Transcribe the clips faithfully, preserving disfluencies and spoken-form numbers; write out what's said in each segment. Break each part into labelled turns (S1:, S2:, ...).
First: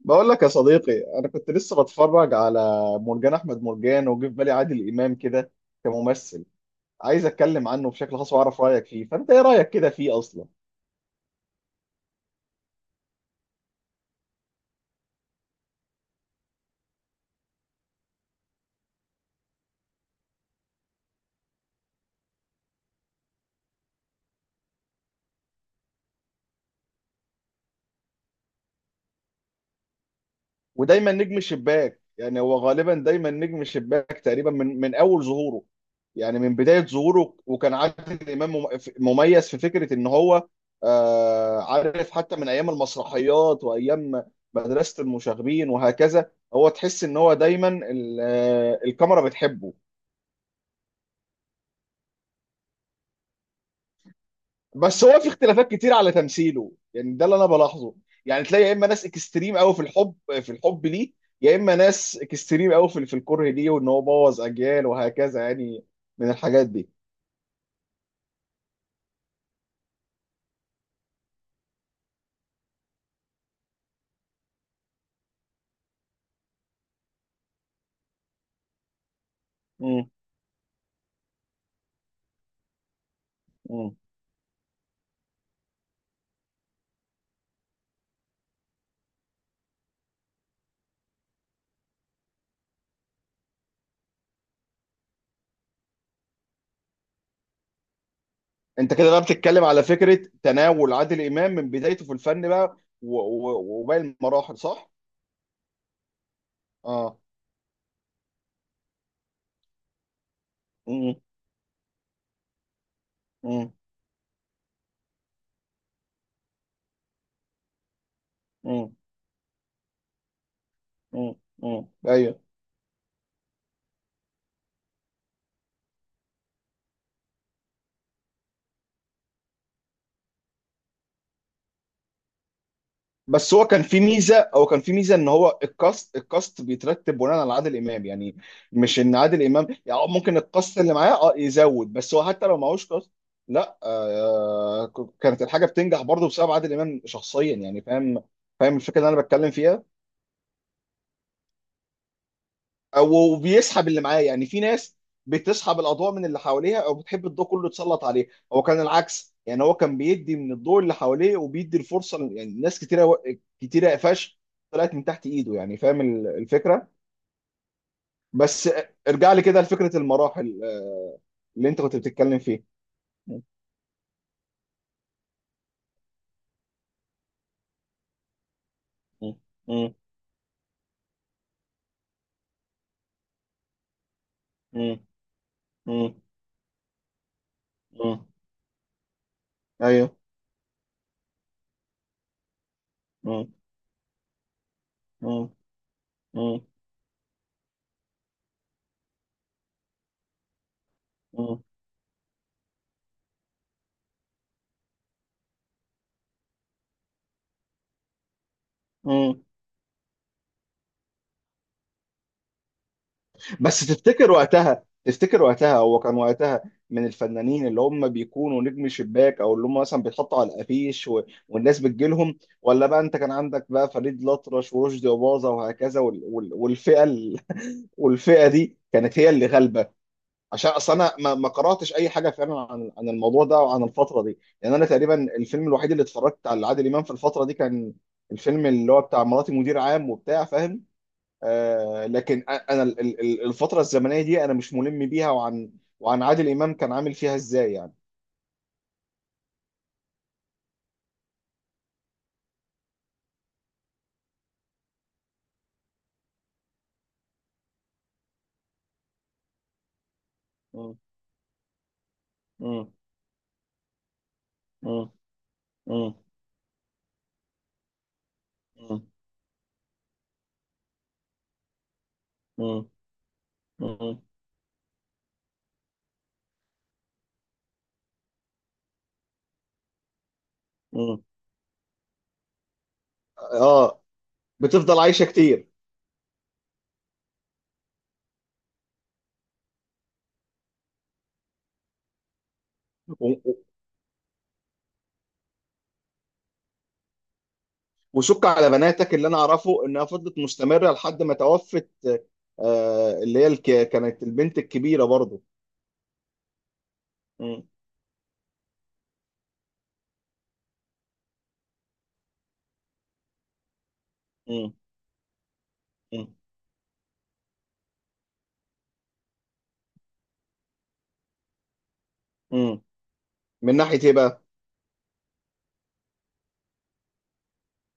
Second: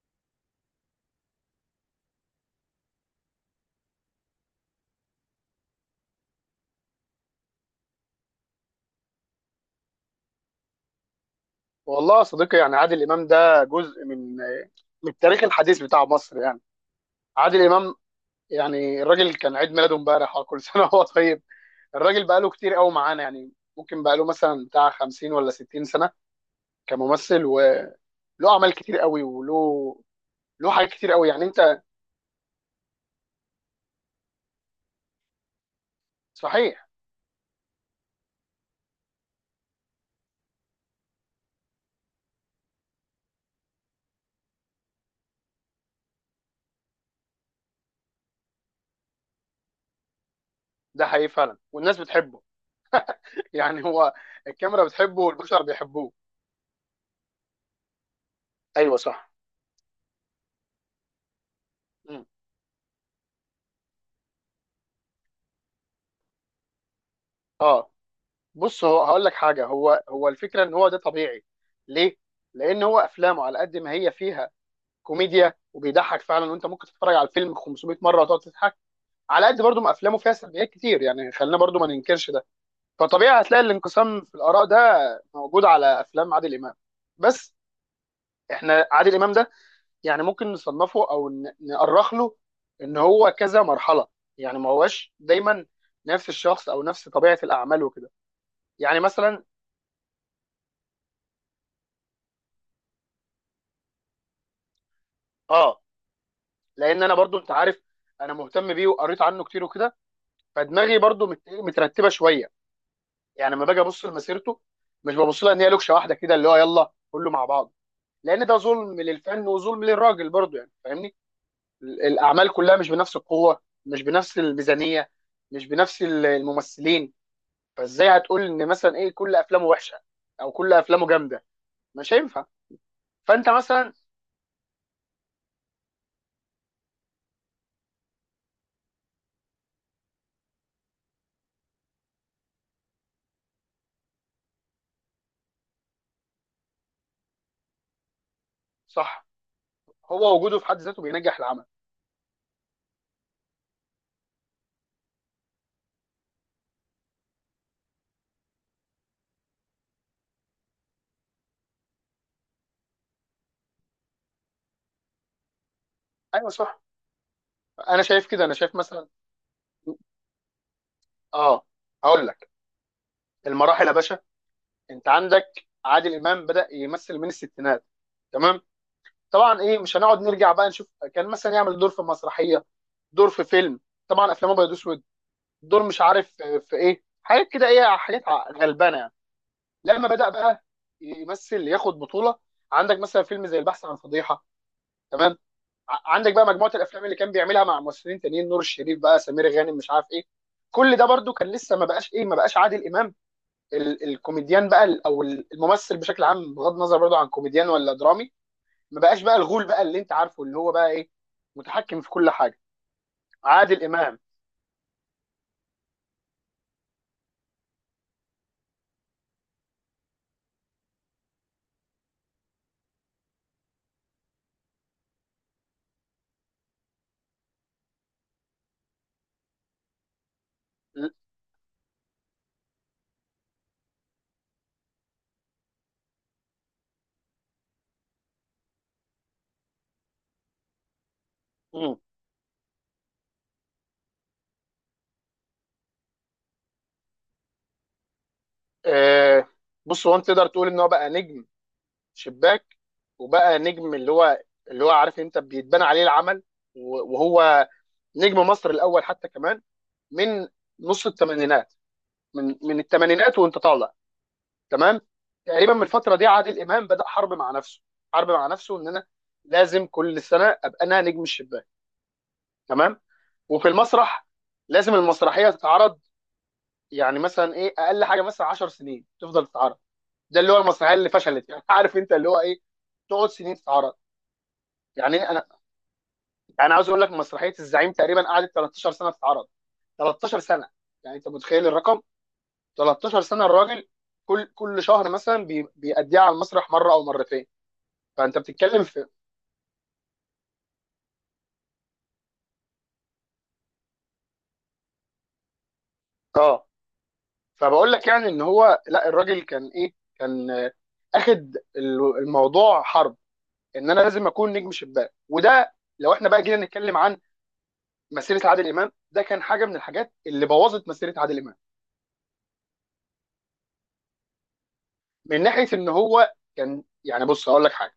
S1: بقول لك يا صديقي، انا كنت لسه بتفرج على مرجان احمد مرجان. وجه في بالي عادل امام كده كممثل. عايز اتكلم عنه بشكل خاص واعرف رايك فيه. فانت ايه رايك كده فيه اصلا؟
S2: والله يا صديقي، يعني عادل امام ده جزء من من التاريخ الحديث بتاع مصر. يعني عادل امام، يعني الراجل كان عيد ميلاده امبارح، آه، كل سنه وهو طيب. الراجل بقاله كتير قوي معانا، يعني ممكن بقاله مثلا بتاع خمسين ولا ستين سنه كممثل، وله اعمال كتير قوي، وله له حاجات كتير
S1: ودايما
S2: قوي،
S1: نجم
S2: يعني انت.
S1: الشباك، يعني هو غالبا دايما نجم الشباك تقريبا من من اول ظهوره. يعني من بدايه
S2: صحيح.
S1: ظهوره، وكان عادل امام مم- مميز في فكره ان هو آه، عارف. حتى من ايام المسرحيات وايام مدرسه المشاغبين وهكذا، هو تحس ان هو دايما ال- آه، الكاميرا بتحبه.
S2: ده حقيقي فعلا والناس بتحبه. يعني هو الكاميرا
S1: بس هو
S2: بتحبه
S1: في
S2: والبشر
S1: اختلافات كتير
S2: بيحبوه.
S1: على تمثيله، يعني ده اللي انا بلاحظه. يعني تلاقي يا اما
S2: ايوه
S1: ناس
S2: صح.
S1: اكستريم قوي في الحب، في الحب ليه، يا اما ناس
S2: مم.
S1: اكستريم قوي في في الكره ليه، وان هو بوظ اجيال وهكذا يعني، من الحاجات دي.
S2: اه، بص، هو هقول لك حاجه. هو هو الفكره ان هو ده طبيعي. ليه؟ لان هو افلامه على قد ما هي فيها كوميديا وبيضحك فعلا، وانت ممكن تتفرج على الفيلم 500 مره وتقعد تضحك. على قد برضو ما
S1: مم.
S2: افلامه فيها سلبيات كتير، يعني خلينا برضو ما ننكرش ده. فطبيعي هتلاقي
S1: مم.
S2: الانقسام في الاراء ده موجود على افلام عادل امام. بس احنا عادل امام ده يعني ممكن نصنفه او ن- نأرخ له ان هو كذا مرحله. يعني ما هوش دايما نفس الشخص او نفس طبيعه الاعمال وكده.
S1: انت
S2: يعني
S1: كده بقى
S2: مثلا.
S1: بتتكلم على فكره تناول عادل امام من بدايته في الفن بقى و- و- وباقي المراحل، صح؟
S2: اه، لان انا
S1: اه.
S2: برضو، انت عارف، انا مهتم بيه وقريت عنه كتير وكده. فدماغي
S1: مم.
S2: برضو مت- مترتبه شويه. يعني لما
S1: مم.
S2: باجي ابص لمسيرته، مش ببص لها ان هي لوكشه واحده كده اللي هو يلا كله مع بعض. لان ده
S1: مم.
S2: ظلم للفن وظلم للراجل برضو، يعني فاهمني.
S1: مم. مم.
S2: ال-
S1: ايوه.
S2: الاعمال كلها مش بنفس القوه، مش بنفس الميزانيه، مش بنفس ال- الممثلين. فازاي هتقول ان مثلا ايه كل افلامه وحشه او كل افلامه جامده؟ مش هينفع. فانت
S1: بس هو كان
S2: مثلا.
S1: في ميزه هو كان في ميزه ان هو الكاست الكاست بيترتب بناء على عادل امام، يعني مش ان عادل امام يعني، آه ممكن الكاست اللي معاه اه يزود. بس هو حتى لو معهوش كاست، لا، آه كانت الحاجه بتنجح برضه بسبب عادل امام شخصيا. يعني فاهم فاهم الفكره اللي انا
S2: صح.
S1: بتكلم فيها.
S2: هو وجوده في حد ذاته بينجح العمل.
S1: أو- وبيسحب اللي معاه. يعني في ناس بتسحب الاضواء من اللي حواليها، او بتحب الضوء كله يتسلط عليه. هو كان العكس، يعني هو كان بيدي من الضوء اللي حواليه وبيدي الفرصه ل- يعني ناس كتيره، و- كتيره قفاش طلعت من تحت ايده. يعني فاهم ال-
S2: ايوه صح.
S1: الفكره.
S2: انا شايف كده، انا
S1: بس
S2: شايف مثلا.
S1: ارجع لي كده لفكره المراحل، آه،
S2: اه،
S1: اللي انت كنت
S2: هقول
S1: بتتكلم
S2: لك.
S1: فيه. م-
S2: المراحل يا باشا. انت عندك عادل امام بدا يمثل من الستينات. تمام.
S1: م-
S2: طبعا ايه
S1: م-
S2: مش هنقعد نرجع بقى نشوف. كان مثلا يعمل دور في مسرحيه، دور في فيلم، طبعا افلام ابيض
S1: م-
S2: واسود. دور مش
S1: م-
S2: عارف آه، في ايه حاجات كده، ايه
S1: م-
S2: حاجات ع- غلبانه يعني. لما
S1: ايوه.
S2: بدا بقى يمثل، ياخد بطوله، عندك مثلا فيلم
S1: م-
S2: زي البحث عن فضيحه. تمام.
S1: م-
S2: ع- عندك بقى
S1: م-
S2: مجموعه الافلام اللي كان بيعملها مع ممثلين تانيين، نور الشريف بقى، سمير غانم، مش عارف ايه. كل ده برضو كان لسه ما بقاش ايه، ما بقاش عادل امام ال- الكوميديان بقى، ال- او الممثل بشكل عام بغض النظر برضو عن كوميديان ولا درامي. ما بقاش بقى
S1: م-
S2: الغول بقى اللي انت عارفه، اللي هو بقى ايه، متحكم في كل حاجه. عادل
S1: بس
S2: امام.
S1: تفتكر وقتها تفتكر وقتها هو كان وقتها من الفنانين اللي هم بيكونوا نجم شباك، او اللي هم مثلا بيتحطوا على الافيش و... والناس بتجيلهم. ولا بقى انت كان عندك بقى فريد الأطرش ورشدي أباظة وهكذا، وال... وال... والفئه ال... والفئه دي كانت هي اللي غالبه. عشان اصل
S2: ل-
S1: انا ما... ما قراتش اي حاجه فعلا عن عن الموضوع ده وعن الفتره دي. لان انا تقريبا الفيلم الوحيد اللي اتفرجت على عادل امام في الفتره دي كان الفيلم اللي هو بتاع مراتي مدير عام، وبتاع، فاهم.
S2: مم.
S1: آه، لكن أ- انا ال- ال- الفتره الزمنيه دي انا مش ملم بيها، وعن وعن عادل امام كان عامل فيها ازاي يعني.
S2: آه، بص، هو انت تقدر تقول ان هو بقى نجم شباك، وبقى نجم اللي هو اللي هو عارف انت بيتبنى عليه العمل. و- وهو نجم مصر الاول حتى كمان، من
S1: مم.
S2: نص الثمانينات، من من
S1: مم.
S2: الثمانينات وانت طالع. تمام.
S1: مم.
S2: تقريبا من
S1: مم.
S2: الفتره دي عادل امام بدا حرب مع نفسه. حرب مع نفسه ان انا
S1: مم.
S2: لازم كل سنه ابقى انا نجم الشباك.
S1: مم.
S2: تمام. وفي
S1: مم.
S2: المسرح لازم المسرحيه تتعرض. يعني مثلا ايه اقل حاجه مثلا 10 سنين تفضل تتعرض. ده اللي هو المسرحيه اللي
S1: مم.
S2: فشلت، يعني عارف انت اللي هو ايه، تقعد سنين تتعرض.
S1: اه، بتفضل
S2: يعني
S1: عايشه
S2: إيه، انا
S1: كتير.
S2: يعني عاوز اقول لك مسرحيه الزعيم تقريبا قعدت 13 سنه تتعرض. 13 سنه. يعني انت متخيل الرقم، 13
S1: و-
S2: سنه.
S1: و-
S2: الراجل كل كل شهر مثلا بي- بيأديها على المسرح مره او مرتين. فانت
S1: وشك على
S2: بتتكلم في.
S1: بناتك، اللي انا اعرفه انها فضلت مستمره لحد ما توفت. آه، اللي هي الك- كانت البنت الكبيره برضو.
S2: اه.
S1: مم.
S2: فبقول لك يعني ان هو لا، الراجل كان ايه، كان آه، اخد ال- الموضوع حرب ان انا لازم اكون نجم
S1: مم.
S2: شباك، وده. لو
S1: مم.
S2: احنا بقى جينا نتكلم عن مسيره عادل امام، ده كان حاجه من الحاجات اللي بوظت مسيره عادل امام.
S1: مم. من ناحيه ايه بقى؟
S2: من ناحيه ان هو كان، يعني بص هقول لك حاجه،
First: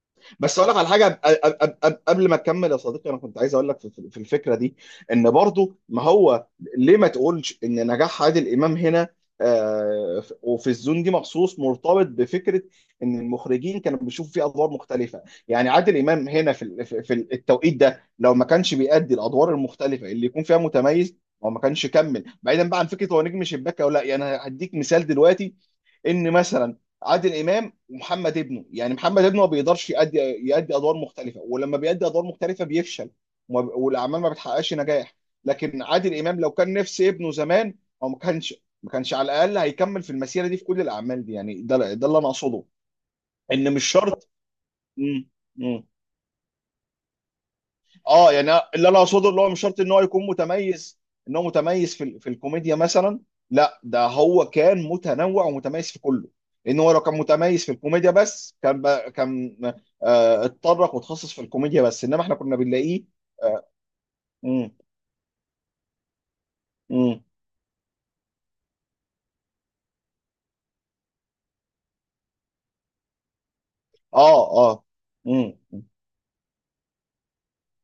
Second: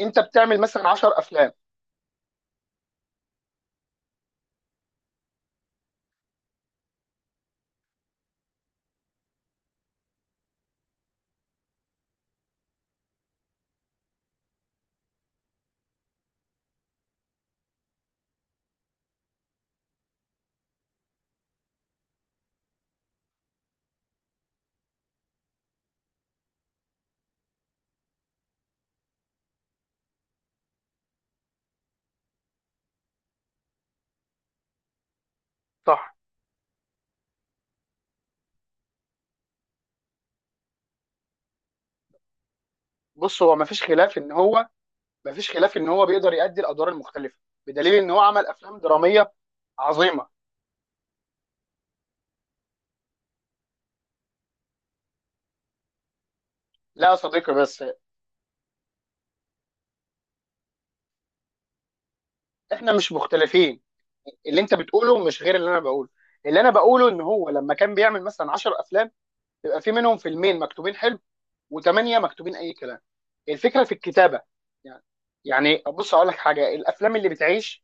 S2: انت
S1: بس
S2: بتعمل
S1: اقول لك على
S2: مثلا 10
S1: حاجه،
S2: افلام.
S1: أب- أب- أب- قبل ما تكمل يا صديقي، انا كنت عايز اقول لك في في الفكره دي. ان برضو ما هو، ليه ما تقولش ان نجاح عادل امام هنا آه، ف- وفي الزون دي مخصوص مرتبط بفكره ان المخرجين كانوا بيشوفوا فيه ادوار مختلفه. يعني عادل امام هنا في ال- في في التوقيت ده، لو ما كانش بيأدي الادوار المختلفه اللي يكون فيها متميز، هو ما كانش كمل بعيدا بقى عن فكره هو نجم شباك او لا. يعني أنا هديك مثال دلوقتي، ان مثلا عادل امام ومحمد ابنه. يعني محمد ابنه ما بيقدرش يأدي يأدي أدوار مختلفة، ولما بيأدي أدوار مختلفة بيفشل، وما- والأعمال ما بتحققش نجاح. لكن
S2: صح.
S1: عادل إمام لو كان نفس ابنه زمان، هو ما كانش ما كانش على الأقل هيكمل في المسيرة دي في كل الأعمال دي. يعني ده ده اللي أنا أقصده،
S2: بص، هو
S1: إن
S2: مفيش
S1: مش
S2: خلاف
S1: شرط.
S2: ان هو
S1: مم.
S2: مفيش خلاف
S1: مم.
S2: ان هو بيقدر يأدي الادوار المختلفه، بدليل ان هو
S1: اه،
S2: عمل
S1: يعني أنا-
S2: افلام
S1: اللي انا اقصده،
S2: دراميه
S1: اللي هو مش شرط ان هو
S2: عظيمه.
S1: يكون متميز، ان هو متميز في ال- في الكوميديا مثلا. لا، ده هو كان متنوع ومتميز في كله. لان هو لو
S2: لا يا
S1: كان
S2: صديقي،
S1: متميز في
S2: بس
S1: الكوميديا بس، كان بقى كان آه اتطرق وتخصص في الكوميديا بس، انما احنا كنا
S2: احنا
S1: بنلاقيه.
S2: مش
S1: آه.
S2: مختلفين. اللي
S1: مم.
S2: انت بتقوله مش غير اللي انا بقوله. اللي انا بقوله،
S1: مم.
S2: ان هو لما كان بيعمل مثلا 10 افلام، يبقى في منهم فيلمين مكتوبين حلو وثمانيه مكتوبين اي كلام. الفكره في الكتابه.
S1: اه. اه.
S2: يعني
S1: مم.
S2: يعني بص اقول لك حاجه، الافلام اللي بتعيش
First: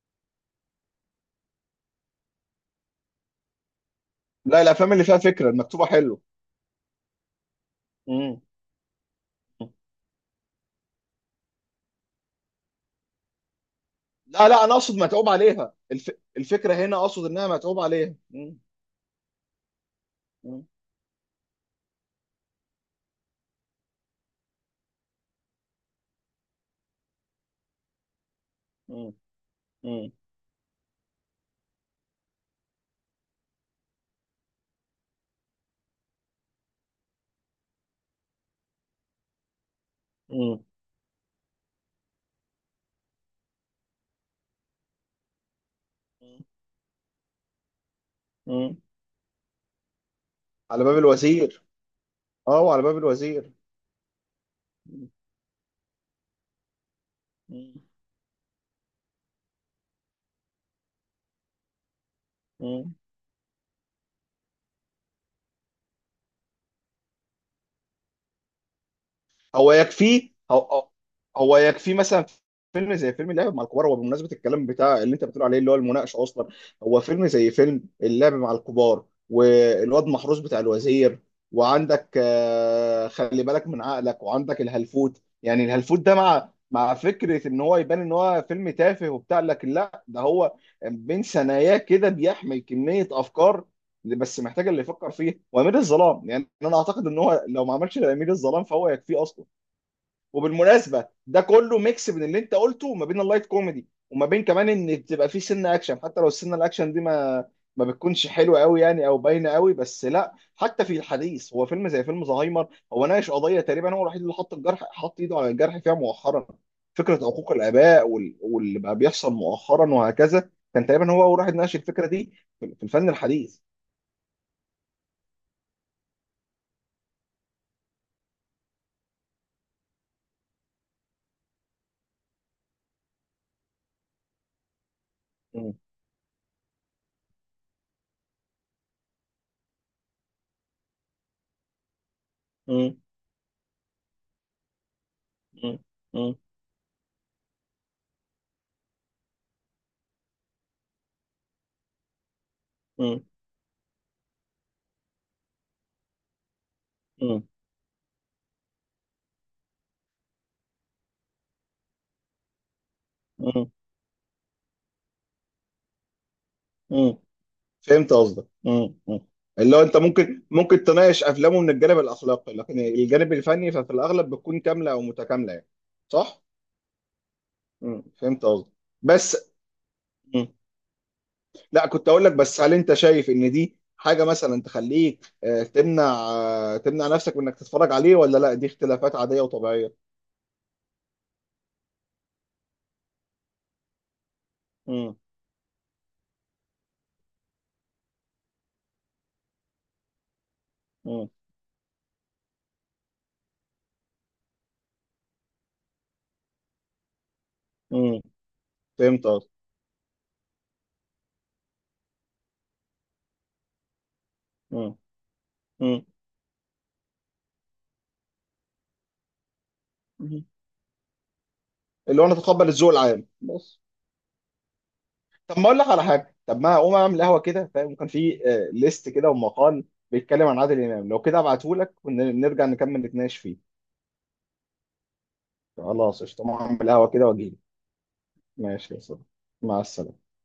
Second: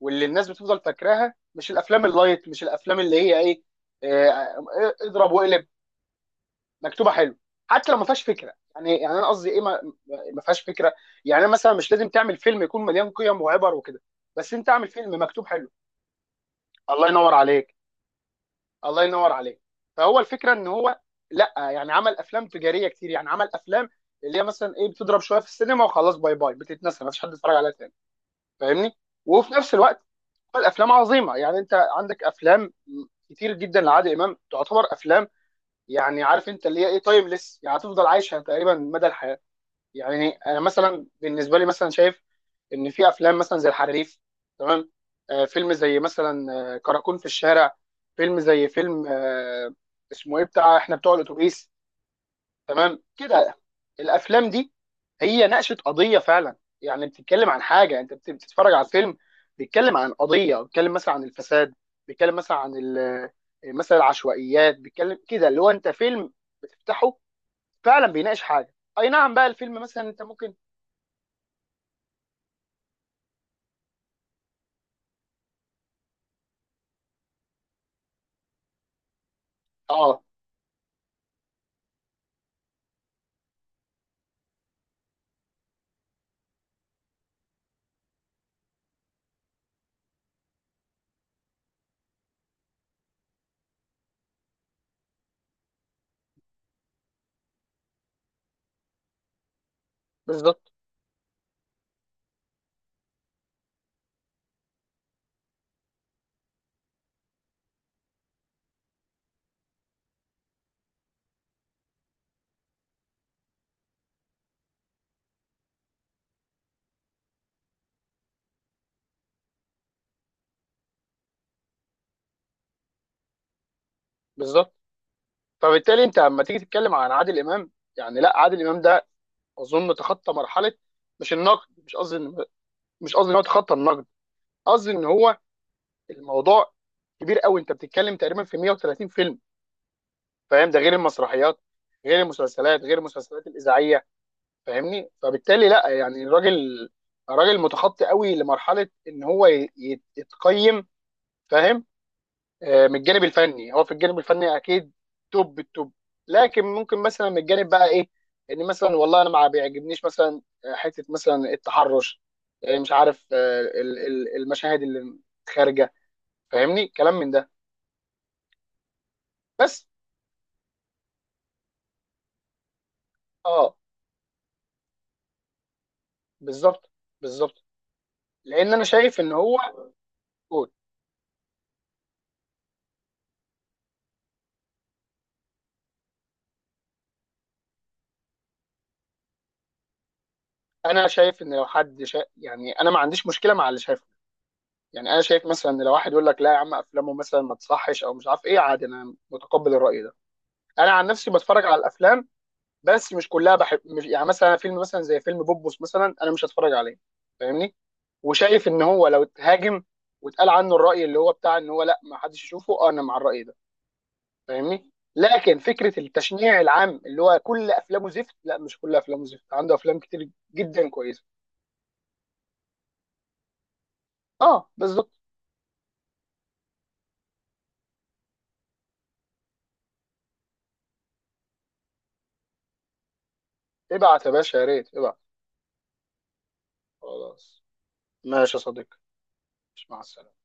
S2: واللي الناس بتفضل فاكراها مش الافلام اللايت، مش الافلام اللي هي ايه،
S1: لا،
S2: آه،
S1: الافلام اللي فيها
S2: اضرب
S1: فكره
S2: واقلب،
S1: المكتوبه حلو.
S2: مكتوبه حلو. حتى لو ما فيهاش
S1: مم.
S2: فكره، يعني يعني انا قصدي ايه، ما ما فيهاش فكره. يعني أنا مثلا مش لازم تعمل فيلم يكون مليان قيم وعبر وكده،
S1: لا،
S2: بس
S1: لا،
S2: انت
S1: انا
S2: اعمل
S1: اقصد
S2: فيلم
S1: متعوب
S2: مكتوب حلو.
S1: عليها، الف... الفكره هنا
S2: الله
S1: اقصد
S2: ينور
S1: انها
S2: عليك،
S1: متعوب عليها. مم.
S2: الله ينور عليك. فهو الفكره
S1: مم.
S2: ان هو لا، يعني عمل افلام تجاريه كتير، يعني عمل افلام اللي هي مثلا ايه بتضرب شويه في السينما، وخلاص باي باي، بتتنسى، ما فيش حد يتفرج عليها تاني. فاهمني.
S1: مم.
S2: وفي نفس الوقت
S1: مم.
S2: الافلام عظيمه، يعني انت عندك افلام كتير جدا لعادل امام تعتبر افلام، يعني عارف انت اللي هي ايه، تايمليس، يعني هتفضل عايشه تقريبا مدى الحياه. يعني انا
S1: مم.
S2: مثلا بالنسبه لي مثلا شايف ان في افلام مثلا زي الحريف. تمام. آه فيلم زي مثلا آه كراكون في الشارع، فيلم زي
S1: مم.
S2: فيلم آه اسمه ايه بتاع
S1: على
S2: احنا
S1: باب
S2: بتوع
S1: الوزير.
S2: الاتوبيس.
S1: اه، وعلى باب
S2: تمام
S1: الوزير.
S2: كده. الافلام دي هي ناقشت قضيه فعلا. يعني بتتكلم عن
S1: مم.
S2: حاجه، انت بت- بتتفرج على فيلم بيتكلم عن قضيه، بيتكلم مثلا عن الفساد، بيتكلم مثلا عن
S1: مم.
S2: ال- آه، مثلا العشوائيات، بيتكلم كده اللي هو انت فيلم بتفتحه فعلا بيناقش حاجه، اي نعم بقى
S1: هو
S2: الفيلم مثلا انت
S1: يكفيه
S2: ممكن.
S1: هو هو يكفيه مثلا فيلم زي فيلم اللعب مع الكبار، هو بمناسبه الكلام بتاع اللي انت بتقول عليه اللي هو المناقشه اصلا. هو فيلم زي فيلم اللعب مع الكبار والواد
S2: اه،
S1: محروس بتاع الوزير، وعندك آه، خلي بالك من عقلك، وعندك الهلفوت. يعني الهلفوت ده، مع مع فكره ان هو يبان ان هو فيلم تافه وبتاع، لكن لا، ده هو بين ثناياه كده بيحمل كميه افكار، اللي بس محتاج اللي يفكر فيه، وامير الظلام. يعني انا اعتقد ان هو لو ما عملش امير الظلام فهو يكفيه اصلا.
S2: بالظبط،
S1: وبالمناسبه ده كله ميكس بين اللي انت قلته وما بين اللايت كوميدي، وما بين كمان ان تبقى فيه سنه اكشن، حتى لو السنه الاكشن دي ما ما بتكونش حلوه قوي يعني، او باينه قوي بس. لا، حتى في الحديث، هو فيلم زي فيلم زهايمر هو ناقش قضيه، تقريبا هو الوحيد اللي حط الجرح حط ايده على الجرح فيها مؤخرا. فكره حقوق الاباء، وال- واللي بقى بيحصل مؤخرا وهكذا، كان تقريبا هو اول واحد ناقش الفكره دي في في الفن الحديث.
S2: بالظبط. فبالتالي انت لما تيجي تتكلم عن عادل امام، يعني لا عادل امام ده اظن تخطى مرحله. مش النقد، مش قصدي إن- مش قصدي ان هو تخطى النقد، قصدي ان هو
S1: م-
S2: الموضوع كبير قوي. انت بتتكلم تقريبا في 130 فيلم فاهم، ده غير المسرحيات، غير المسلسلات،
S1: م-
S2: غير المسلسلات الاذاعيه. فاهمني. فبالتالي
S1: م-
S2: لا، يعني
S1: م-
S2: الراجل الراجل متخطي قوي لمرحله ان هو ي- يت- يتقيم. فاهم. آه، من
S1: م-
S2: الجانب الفني، هو في الجانب الفني اكيد توب التوب. لكن ممكن مثلا من الجانب بقى ايه، ان مثلا والله انا ما بيعجبنيش مثلا آه، حته مثلا التحرش، آه، مش عارف آه،
S1: م-
S2: ال- ال- المشاهد اللي خارجه. فاهمني كلام
S1: م-
S2: من ده.
S1: فهمت قصدك. مم. مم. اللي هو
S2: بس.
S1: انت ممكن ممكن تناقش افلامه من الجانب الاخلاقي، لكن الجانب الفني
S2: اه،
S1: ففي الاغلب بتكون كامله او متكامله يعني، صح؟
S2: بالظبط، بالظبط.
S1: مم. فهمت قصدك.
S2: لان انا شايف ان
S1: بس،
S2: هو.
S1: مم.
S2: قول.
S1: لا، كنت اقول لك بس، هل انت شايف ان دي حاجه مثلا تخليك آه، تمنع آه، تمنع نفسك من انك تتفرج عليه، ولا لا دي اختلافات عاديه وطبيعيه؟
S2: انا شايف ان لو حد شا... يعني انا ما عنديش مشكله مع اللي شايفه. يعني
S1: مم.
S2: انا شايف مثلا ان لو واحد يقول لك لا يا عم افلامه مثلا ما تصحش او مش عارف ايه، عادي، انا متقبل الراي ده. انا عن
S1: مم.
S2: نفسي بتفرج على الافلام، بس مش كلها بحب. مش يعني مثلا فيلم مثلا زي فيلم بوبوس مثلا، انا مش هتفرج عليه. فاهمني.
S1: مم.
S2: وشايف ان هو لو
S1: فهمت قصدك.
S2: اتهاجم واتقال عنه الراي اللي هو بتاع ان هو لا ما حدش يشوفه، آه، انا مع الراي ده. فاهمني.
S1: مم.
S2: لكن فكره
S1: مم.
S2: التشنيع العام اللي هو كل افلامه زفت، لا مش كل افلامه زفت، عنده افلام كتير
S1: مم.
S2: جدا كويسه.
S1: اللي هو انا اتقبل الذوق العام بس.
S2: اه بالظبط.
S1: طب ما اقول لك على حاجه، طب ما اقوم اعمل قهوه كده فاهم، وكان في آه، ليست كده ومقال بيتكلم عن عادل امام، لو كده ابعته لك ونرجع نكمل نتناقش فيه.
S2: ابعت يا باشا، يا ريت ابعت.
S1: خلاص قشطه، أقوم اعمل قهوه كده واجيلك.
S2: خلاص، ماشي يا
S1: ماشي
S2: صديقي.
S1: يا صديقي، مع
S2: مع
S1: السلامه.
S2: السلامه.